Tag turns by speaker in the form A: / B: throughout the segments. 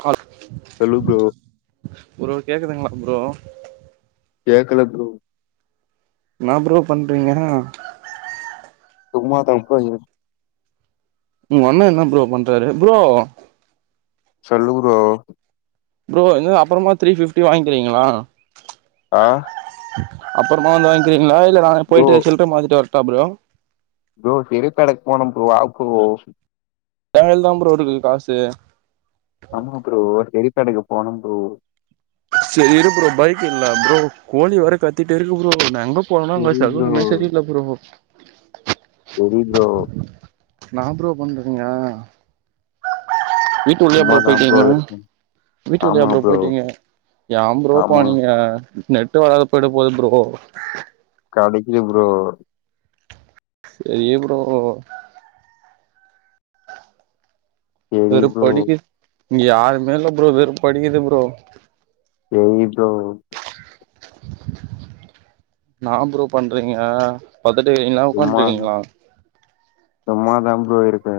A: ஹ
B: சொல்லு bro
A: bro கேக்குதுங்ளா ப்ரோ
B: கேக்கல ப்ரோ
A: ன்னா ப்ரோ பண்றிங்க
B: சும்மா தா அப்பா எங்க
A: உங்க அண்ண என்ன ப்ரோ பண்றாரு ப்ரோ
B: சொல்லு ப்ரோ
A: ப்ரோ என்ன அப்றமா த்ரீ ஃபிஃப்டி வாங்க்கிறிங்ளா
B: ஆ
A: அப்றமா வந்து வாங்கிக்கிறிங்ளா இல்ல நா
B: ப்ரோ
A: போய்ட்டு சில்ற மாத்திட்டு வர்ட்டா ப்ரோ
B: ப்ரோ தெருக்கடைக்கு போனு ப்ரோ வா போ
A: ஏ கைல தா ப்ரோ இருக்கு காசு
B: ஆமா ப்ரோ தெருக்கடைக்கு போணு ப்ரோ
A: செரி இரு ப்ரோ பைக் இல்ல ப்ரோ கோழி வேற‌ கத்திட்டே இருக்கு ப்ரோ நா ங்க போனா அங்க
B: சரி ப்ரோ
A: சகுனமே செரி இல்ல ப்ரோ
B: செரி ப்ரோ
A: என்னா ப்ரோ பண்றிங்க வீட்டுக்குள்ளயா ப்ரோ
B: சும்மாதா
A: போய்ட்டிங்க
B: இருக்கே
A: வீட்டுக்குள்ளயா ப்ரோ போய்ட்டிங்க ஏம் ப்ரோ
B: ஆமா
A: போனிங்க நெட்டு வராது போய்ட போது ப்ரோ
B: கடைக்கு ப்ரோ
A: செரி ப்ரோ
B: சரி ப்ரோ
A: வெறுப்படிக்குது இங்க யாருமே இல்ல ப்ரோ வெறுப்படிக்கிது ப்ரோ
B: [unintelligible]
A: என்னா ப்ரோ பண்றிங்க படுத்துட்டுருக்கிங்ளா உக்கான்ட்டு
B: சும்மா
A: இருக்கிங்ளா
B: சும்மாதா ப்ரோ இருக்கே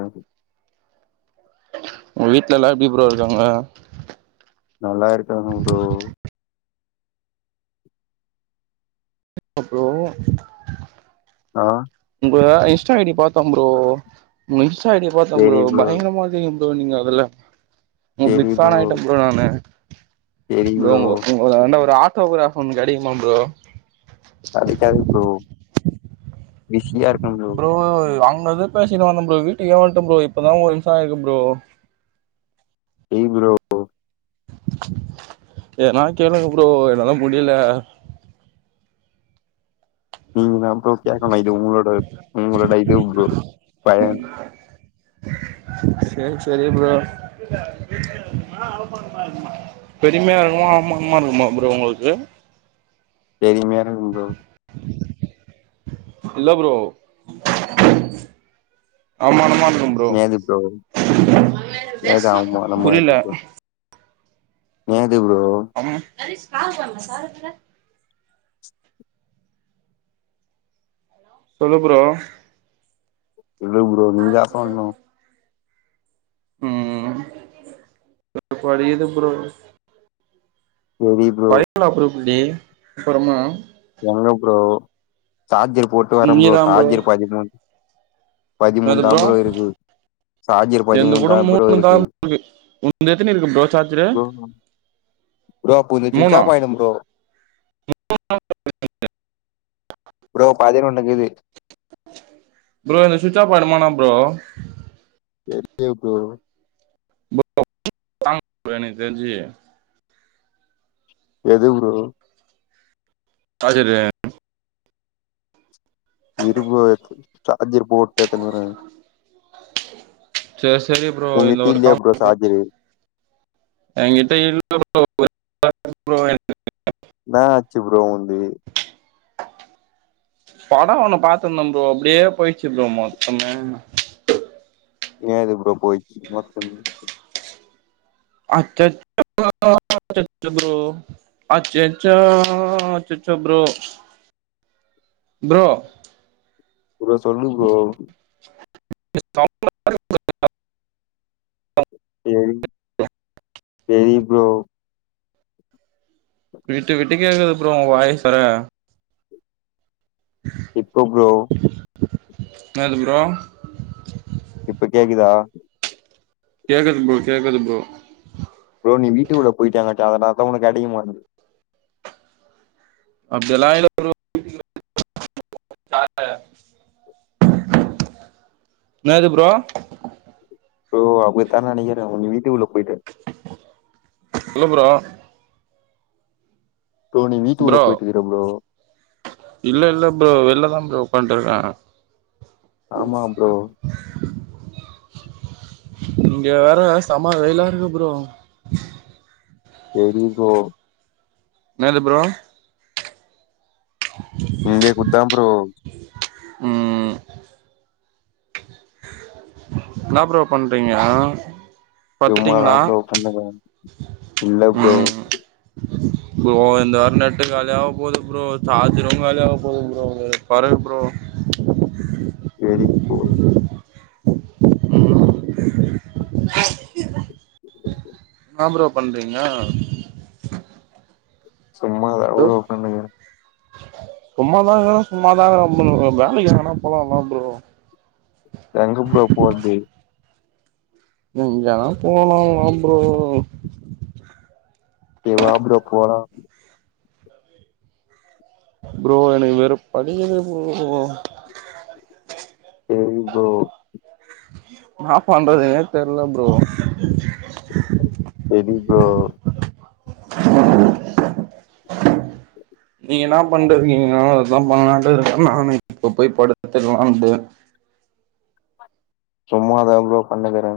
A: உங்க வீட்ல எல்லா எப்டி ப்ரோ இருக்காங்க
B: நல்லா இருக்காங்க ப்ரோ
A: ப்ரோ
B: ஆ
A: உங்க இன்ஸ்டா ஐ டி பாத்தம் ப்ரோ உங்க இன்ஸ்டா ஐ டி ய பாத்தம் ப்ரோ பயங்கரமா வச்சிருக்கிங்க ப்ரோ நீங்க அதுல உங்க பிக் ஃபேன் ஆய்ட்டே ப்ரோ நானு ப்ரோ உங்க உங்களான்ட ஒரு ஆட் டோக்ராஃப் ஒண்ணு கெடைக்குமா ப்ரோ
B: கெடைக்காது ப்ரோ பிஸி யா இரு
A: ப்ரோ அங்கருந்து பேசிட்டு வந்தம் ப்ரோ வீட்டுக்கே வன்ட்டம் ப்ரோ இப்பதா மூனு நிமிஷ ஆயிருக்கு ப்ரோ
B: செரி ப்ரோ
A: எதுனா கேளுங்க ப்ரோ என்னால முடில
B: நீங்கதா ப்ரோ கேக்கனு இது உங்களோட உங்களோட இது ப்ரோ பய
A: செரி செரி ப்ரோ பெருமையா இருக்குமா அவமானமா இருக்குமா ப்ரோ உங்ளுக்கு
B: பெருமையா இருக்கும் ப்ரோ
A: இல்ல ப்ரோ அவமானமா க்கும் ப்ரோ
B: நேது
A: புரில
B: ஏது ப்ரோ
A: அதே காாகப்பங்க [unintelligible] சாரத்துல சொல்லு ப்ரோ
B: சொல்லு ப்ரோ நீ தா சொல்ணு
A: ம் புரியுது ப்ரோ
B: செரி ப்ரோ
A: டி அப்பறமா
B: உள்ள ப்ரோ சார்ஜர் போட்டு வர ப்ரோ சார்ஜர் பதிமூனு
A: என்னது ப்ரோ
B: சார்ஜர்
A: என்து
B: பதிமூணு
A: கூட
B: தான் ப்ரோ
A: மூணு தா இருக்கு உன்னுது எத்தனை இருக்கு ப்ரோ சார்ஜரு
B: ப்ரோ ப்ரோ கொஞ்ச
A: மூணா
B: சுவிட்ச்ஆப் ஆய்டும் ப்ரோ
A: [inaudible]
B: ப்ரோ பதினொன்னுக்குது
A: ப்ரோ இது சுவிட்ச் ஆஃப் ஆய்டுமானா ப்ரோ
B: ஒகே ப்ரோ
A: [inaudible] ப்ரோ [inaudible] எனக்கு தெரிஞ்சு
B: எது ப்ரோ
A: சார்ஜரு
B: இரு ப்ரோ சார்ஜர் போட்டு எட்த்துன்னு வரே
A: செரி செரி ப்ரோ இந்த ஒரு
B: இல்லையா
A: கால்
B: ப்ரோ சார்ஜரு
A: [inaudible] எங்கிட்ட இல்ல ப்ரோ ஒரு [unintelligible] ப்ரோ என்ட்ட
B: என்னாச்சு ப்ரோ உன்து
A: [inaudible] பட ஒன்னு பாத்திருந்த ப்ரோ அப்டியே போயிர்ச்சு ப்ரோ மொத்தமே
B: என்னது ப்ரோ போய்ர்ச்சு மொத்தமே
A: ஆ கேக் [inaudible] ப்ரோ அச்சச்சோ அச்சச்சோ ப்ரோ ப்ரோ
B: ப்ரோ சொல்லு ப்ரோ
A: [inaudible]
B: தெரியு தெரியு ப்ரோ
A: விட்டு விட்டு கேக்குது ப்ரோ ஒ வாய்ஸ் வேற
B: இப்ப ப்ரோ
A: என்னது ப்ரோ
B: இப்ப கேக்குதா
A: கேக்குது ப்ரோ கேக்குது ப்ரோ
B: அதனால தா உனக்கு அடிக்கமாட்னுது
A: அப்டியெல்லா இல்ல ப்ரோ [inaudible] என்னது ப்ரோ
B: ப்ரோ அப்டித்தா நெனைக்கிறே ஒங்க வீட்டுக்குள்ள போய்டு
A: சொல்லு ப்ரோ
B: ப்ரோ நீ வீட்டுக்குள்ள
A: ப்ரோ
B: போயிட்டுருக்குற ப்ரோ
A: இல்ல இல்ல ப்ரோ வெள்ல அதா ப்ரோ பண்ட்டு இருக்கே
B: ஆமா ப்ரோ
A: இங்க வேற செம வெயிலா இருக்கு ப்ரோ
B: சேரி ப்ரோ
A: என்னது ப்ரோ
B: இங்கெ கூட்தா ப்ரோ
A: ம் என்னா ப்ரோ பண்றீங்க
B: சும்மாதா
A: பத்துட்டீங்களா
B: ப்ரோ ஒக்காந்துக்குறே இல்ல ப்ரோ
A: ம் ப்ரோ இந்த வார நெட்டு காலியாகப் போது ப்ரோ சார்ஜரு காலியாகப் போது ப்ரோ [inaudible] பாருங்க ப்ரோ
B: எடிட் ப்ரோ
A: ன்னா ப்ரோ பண்றீங்க
B: சும்மா தா ப்ரோ ஒக்காந்துக்கே
A: சும்மாதா இருக்குறே சும்மாதா இருக்குறே அப்டிங்கற வேலைக்கு எங்கனா போலால ப்ரோ
B: எங்க ப்ரோ போற்து
A: எங்கனாலு போகலால ப்ரோ
B: நீ வா ப்ரோ போகலா
A: ப்ரோ எனக்கு வேற படி [unintelligible] ப்ரோ
B: சேரி ப்ரோ
A: என்னா பண்றதுனே தெர்ல ப்ரோ
B: லீவ் ப்ரோ
A: நீங்க என்னா பண்ட்டுருக்கீங்க அதா பண்ணலான்ட்டுருக்கே நானு இப்ப போய் படுத்துர்லான்ட்டு [inaudible]
B: சும்மா தா ப்ரோ ஒக்காந்துக்கறே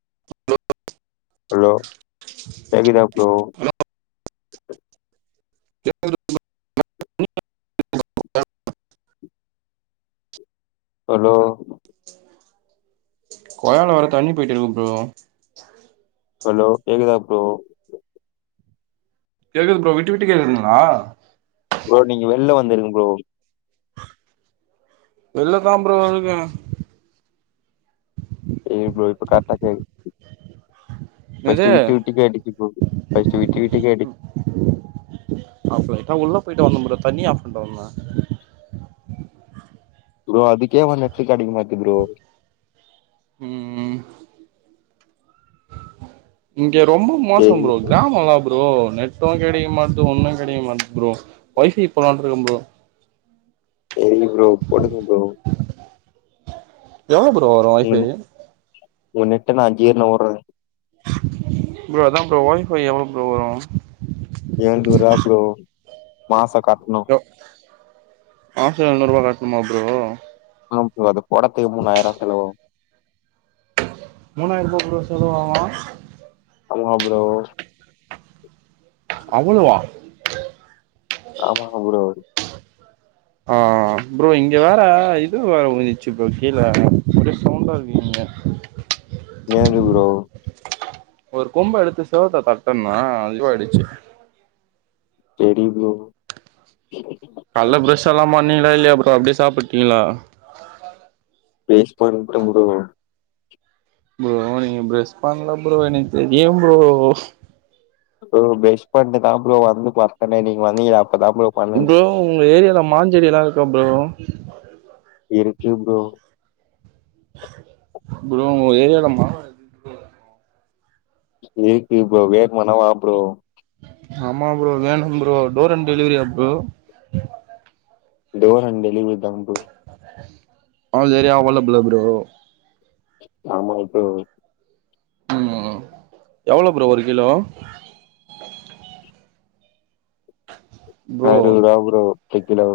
A: [inaudible]
B: அலோ கேக்குதா ப்ரோ
A: [inaudible]
B: அலோ
A: கொழால வேற தண்ணி போயிட்டுருக்கு ப்ரோ
B: அலோ கேக்குதா ப்ரோ
A: கேக்குது ப்ரோ விட்டு விட்டு கேக்குதுங்ளா
B: ப்ரோ நீங்க வெள்ல வந்துருங் ப்ரோ
A: வெள்ல தா ப்ரோ இருக்கே
B: சேர் ப்ரோ இப்ப கர்ட்டா கேக் ஃபஸ்ட்டு‌
A: என்னது
B: விட்டு விட்டு கேட்டுச்சு ப்ரோ ஃபஸ்ட்டு‌ விட்டு விட்டு கேட்டு
A: அப்ப கரட்டா உள்ள போயிட்டு வந்தே ப்ரோ தண்ணி ஆஃப் பண்ட்டு வந்தே
B: ப்ரோ அதுக்கே வந் நெட்டு கெடைக்க மாட்து ப்ரோ
A: ம் ம் இங்க ரொம்ப மோசோ
B: சரி
A: ப்ரோ கிராமோ எல்லா [unintelligible] ப்ரோ நெட்டு கெடைக்க மாட்து ஒன்னு கெடைக்க மாட்து ப்ரோ ஒய்ஃபை போலான்ட்ருக்கே ப்ரோ
B: செரி ப்ரோ போடுங்க ப்ரோ
A: எவ்ளோ ப்ரோ வரு ஒய்ஃபையி
B: ஒரு நெட்டுனா அஞ்சு [unintelligible] ஓட்றதுங்
A: ப்ரோ அதா ப்ரோ ஒய்ஃபை எவ்ளோ ப்ரோ வரு
B: எழ்நூர்ருவா ப்ரோ மாசோ கட்
A: ஓ மாசோ எழ்நூர்ருவா கட்ணுமா ப்ரோ
B: ஆம் ப்ரோ அது போடத்துகு மூணாய்ர்வா செலவாவு
A: மூணாய்ருவா ப்ரோ செலவாவு
B: ஆமா ப்ரோ
A: அவ்ளோவா
B: ஆமாங்க ப்ரோ
A: ஆ ப்ரோ இங்க வேற இது வேற முஞ்சிச்சி ப்ரோ கீழ ஒரே சவுண்டா இருக்கு இங்க
B: ஏங்க ப்ரோ
A: ஒரு கொம்ப எடுத்து செவுத்த தட்டுன்னா அது இதுவாயிடுச்சு
B: செரி ப்ரோ
A: கால்ல ப்ரஷ் எல்லா பண்ணீங்களா இல்லயா ப்ரோ அப்டியே சாப்பிட்டீங்களா
B: ப்ரஷ் பண்ட்ட ப்ரோ
A: ப்ரோ நீங்க ப்ரஷ் பண்ல ப்ரோ எனக் தெரியு ப்ரோ
B: ப்ரோ ப்ரஸ் பண்ட்டுதா ப்ரோ வந்து பட்த்தன்னே நீங் வந்தீங்கல
A: ப்ரோ உங்க ஏரியால மாஞ்செடி எல்லா இருக்கா ப்ரோ
B: இருக்கு ப்ரோ
A: ப்ரோ உங்க ஏரியால மாமரோ [inaudible]
B: இருக்கு ப்ரோ வேணுமன்னா வா ப்ரோ
A: ஆமா ப்ரோ வேணு ப்ரோ டோர் அண்ட் டெலிவரியா ப்ரோ
B: டோர் அண்ட் டெலிவ்ரி தா ப்ரோ
A: ஆல் ஏரியா அவலபிளா ப்ரோ
B: ஆமா டூ
A: உம் எவளோ ப்ரோ ஒரு கிலோ ப்ரோ
B: அறுவது ரூபா ப்ரோ ஒத்த கிலோ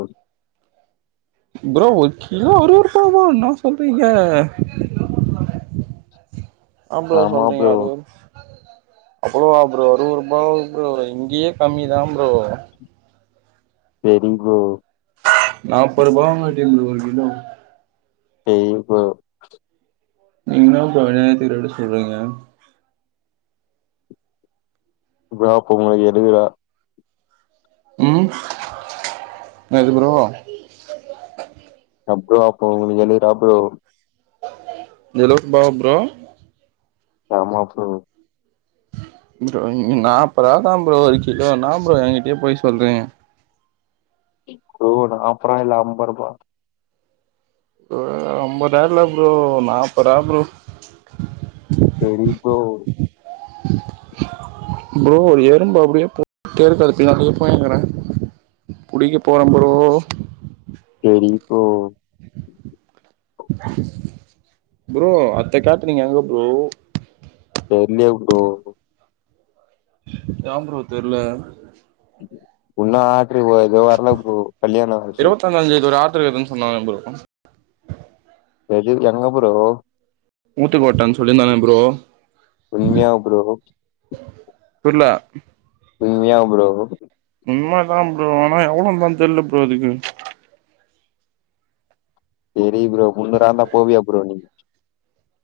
A: ப்ரோ ஒரு கிலோ அருவது ரூபாவா என்ன சொல்றீங்க [unintelligible]
B: ஆமா
A: சொல்றீங்க
B: ப்ரோ
A: அருள் அவ்வளோ ப்ரோ அருவருபாவ ப்ரோ இங்கயே கம்மிதா ப்ரோ
B: சரிங்கோ
A: நாற்பது ரூபாவாகாட்டியு இந்த ஒரு கிலோ
B: ஏ ப்ரோ
A: நீங்க என்னா பா அநியாயத்துக்கு ரெண்டு சொல்றீங்க
B: வாக்கோ உங்களுக்கு எடுக்குதா
A: ம் என்னது ப்ரோ
B: அப்புறம் ப்ரோ உங்களுக்கு எழுவருவா ப்ரோ
A: நிலோக் பாவ ப்ரோ
B: ஆமா ப்ரோ
A: ப்ரோ நாற்பறவாதா ப்ரோ ஒரு கிலோ என்னா ப்ரோ என்கிட்டயே போய் சொல்ரிங்க
B: ப்ரோ நாபருவா இல்ல அம்பறுவா
A: ப்ரோ அம்பறுவா இல்ல ப்ரோ நாபருவா ப்ரோ
B: சரி ப்ரோ
A: ப்ரோ ஒரு எறும்பு அப்படியே தெரு கட பின்னாடியே போயங்கறே புடிக்க போற ப்ரோ
B: சரி ப்ரோ
A: ப்ரோ அத்தை கட்டு நீங்க எங்க ப்ரோ
B: தெற்லையே ப்ரோ
A: அதா ப்ரோ தெரில
B: இன்னு ஆட்ரூ எதுவு வரல ப்ரோ கல்யாண ஆட்ரு
A: து எது சொன்னாக ப்ரோ
B: எது எங்க ப்ரோ
A: ஊத்துக்கோட்ட சொல்லிருந்தனே ப்ரோ
B: உண்மையா ப்ரோ
A: புரில
B: உண்மயா ப்ரோ
A: ஆ ப்ரோ ஆனா எவ்வளோ தா தெரியல ப்ரோ அதுக்கு
B: சரி ப்ரோ முந்நூறா இருந்தா போவியா ப்ரோ நீ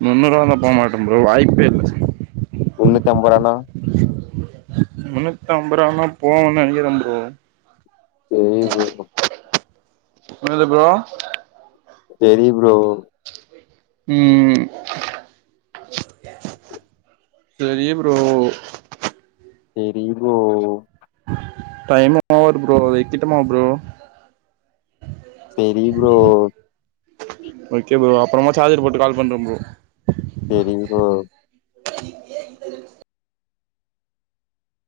A: முண்ணூறு ரூவாருந்தா போமாட்டே ப்ரோ வாய்ப்பே இல்ல
B: முண்ணூத்தி அம்பது ரூவான்னா
A: முன்னூத்தி அம்பது ரூவான்னா போவோன்னு நெனைக்கிறே ப்ரோ
B: செரி ப்ரோ
A: என்னது ப்ரோ
B: செரி ப்ரோ
A: உம் செரி ப்ரோ
B: செரி ப்ரோ
A: டைமு ஆவுது ப்ரோ வக்கட்டுமா ப்ரோ
B: செரி ப்ரோ
A: ஓகே ப்ரோ அப்புறமா சார்ஜர் போட்டு கால் பண்றே ப்ரோ
B: செரீ ப்ரோ
A: [inaudible]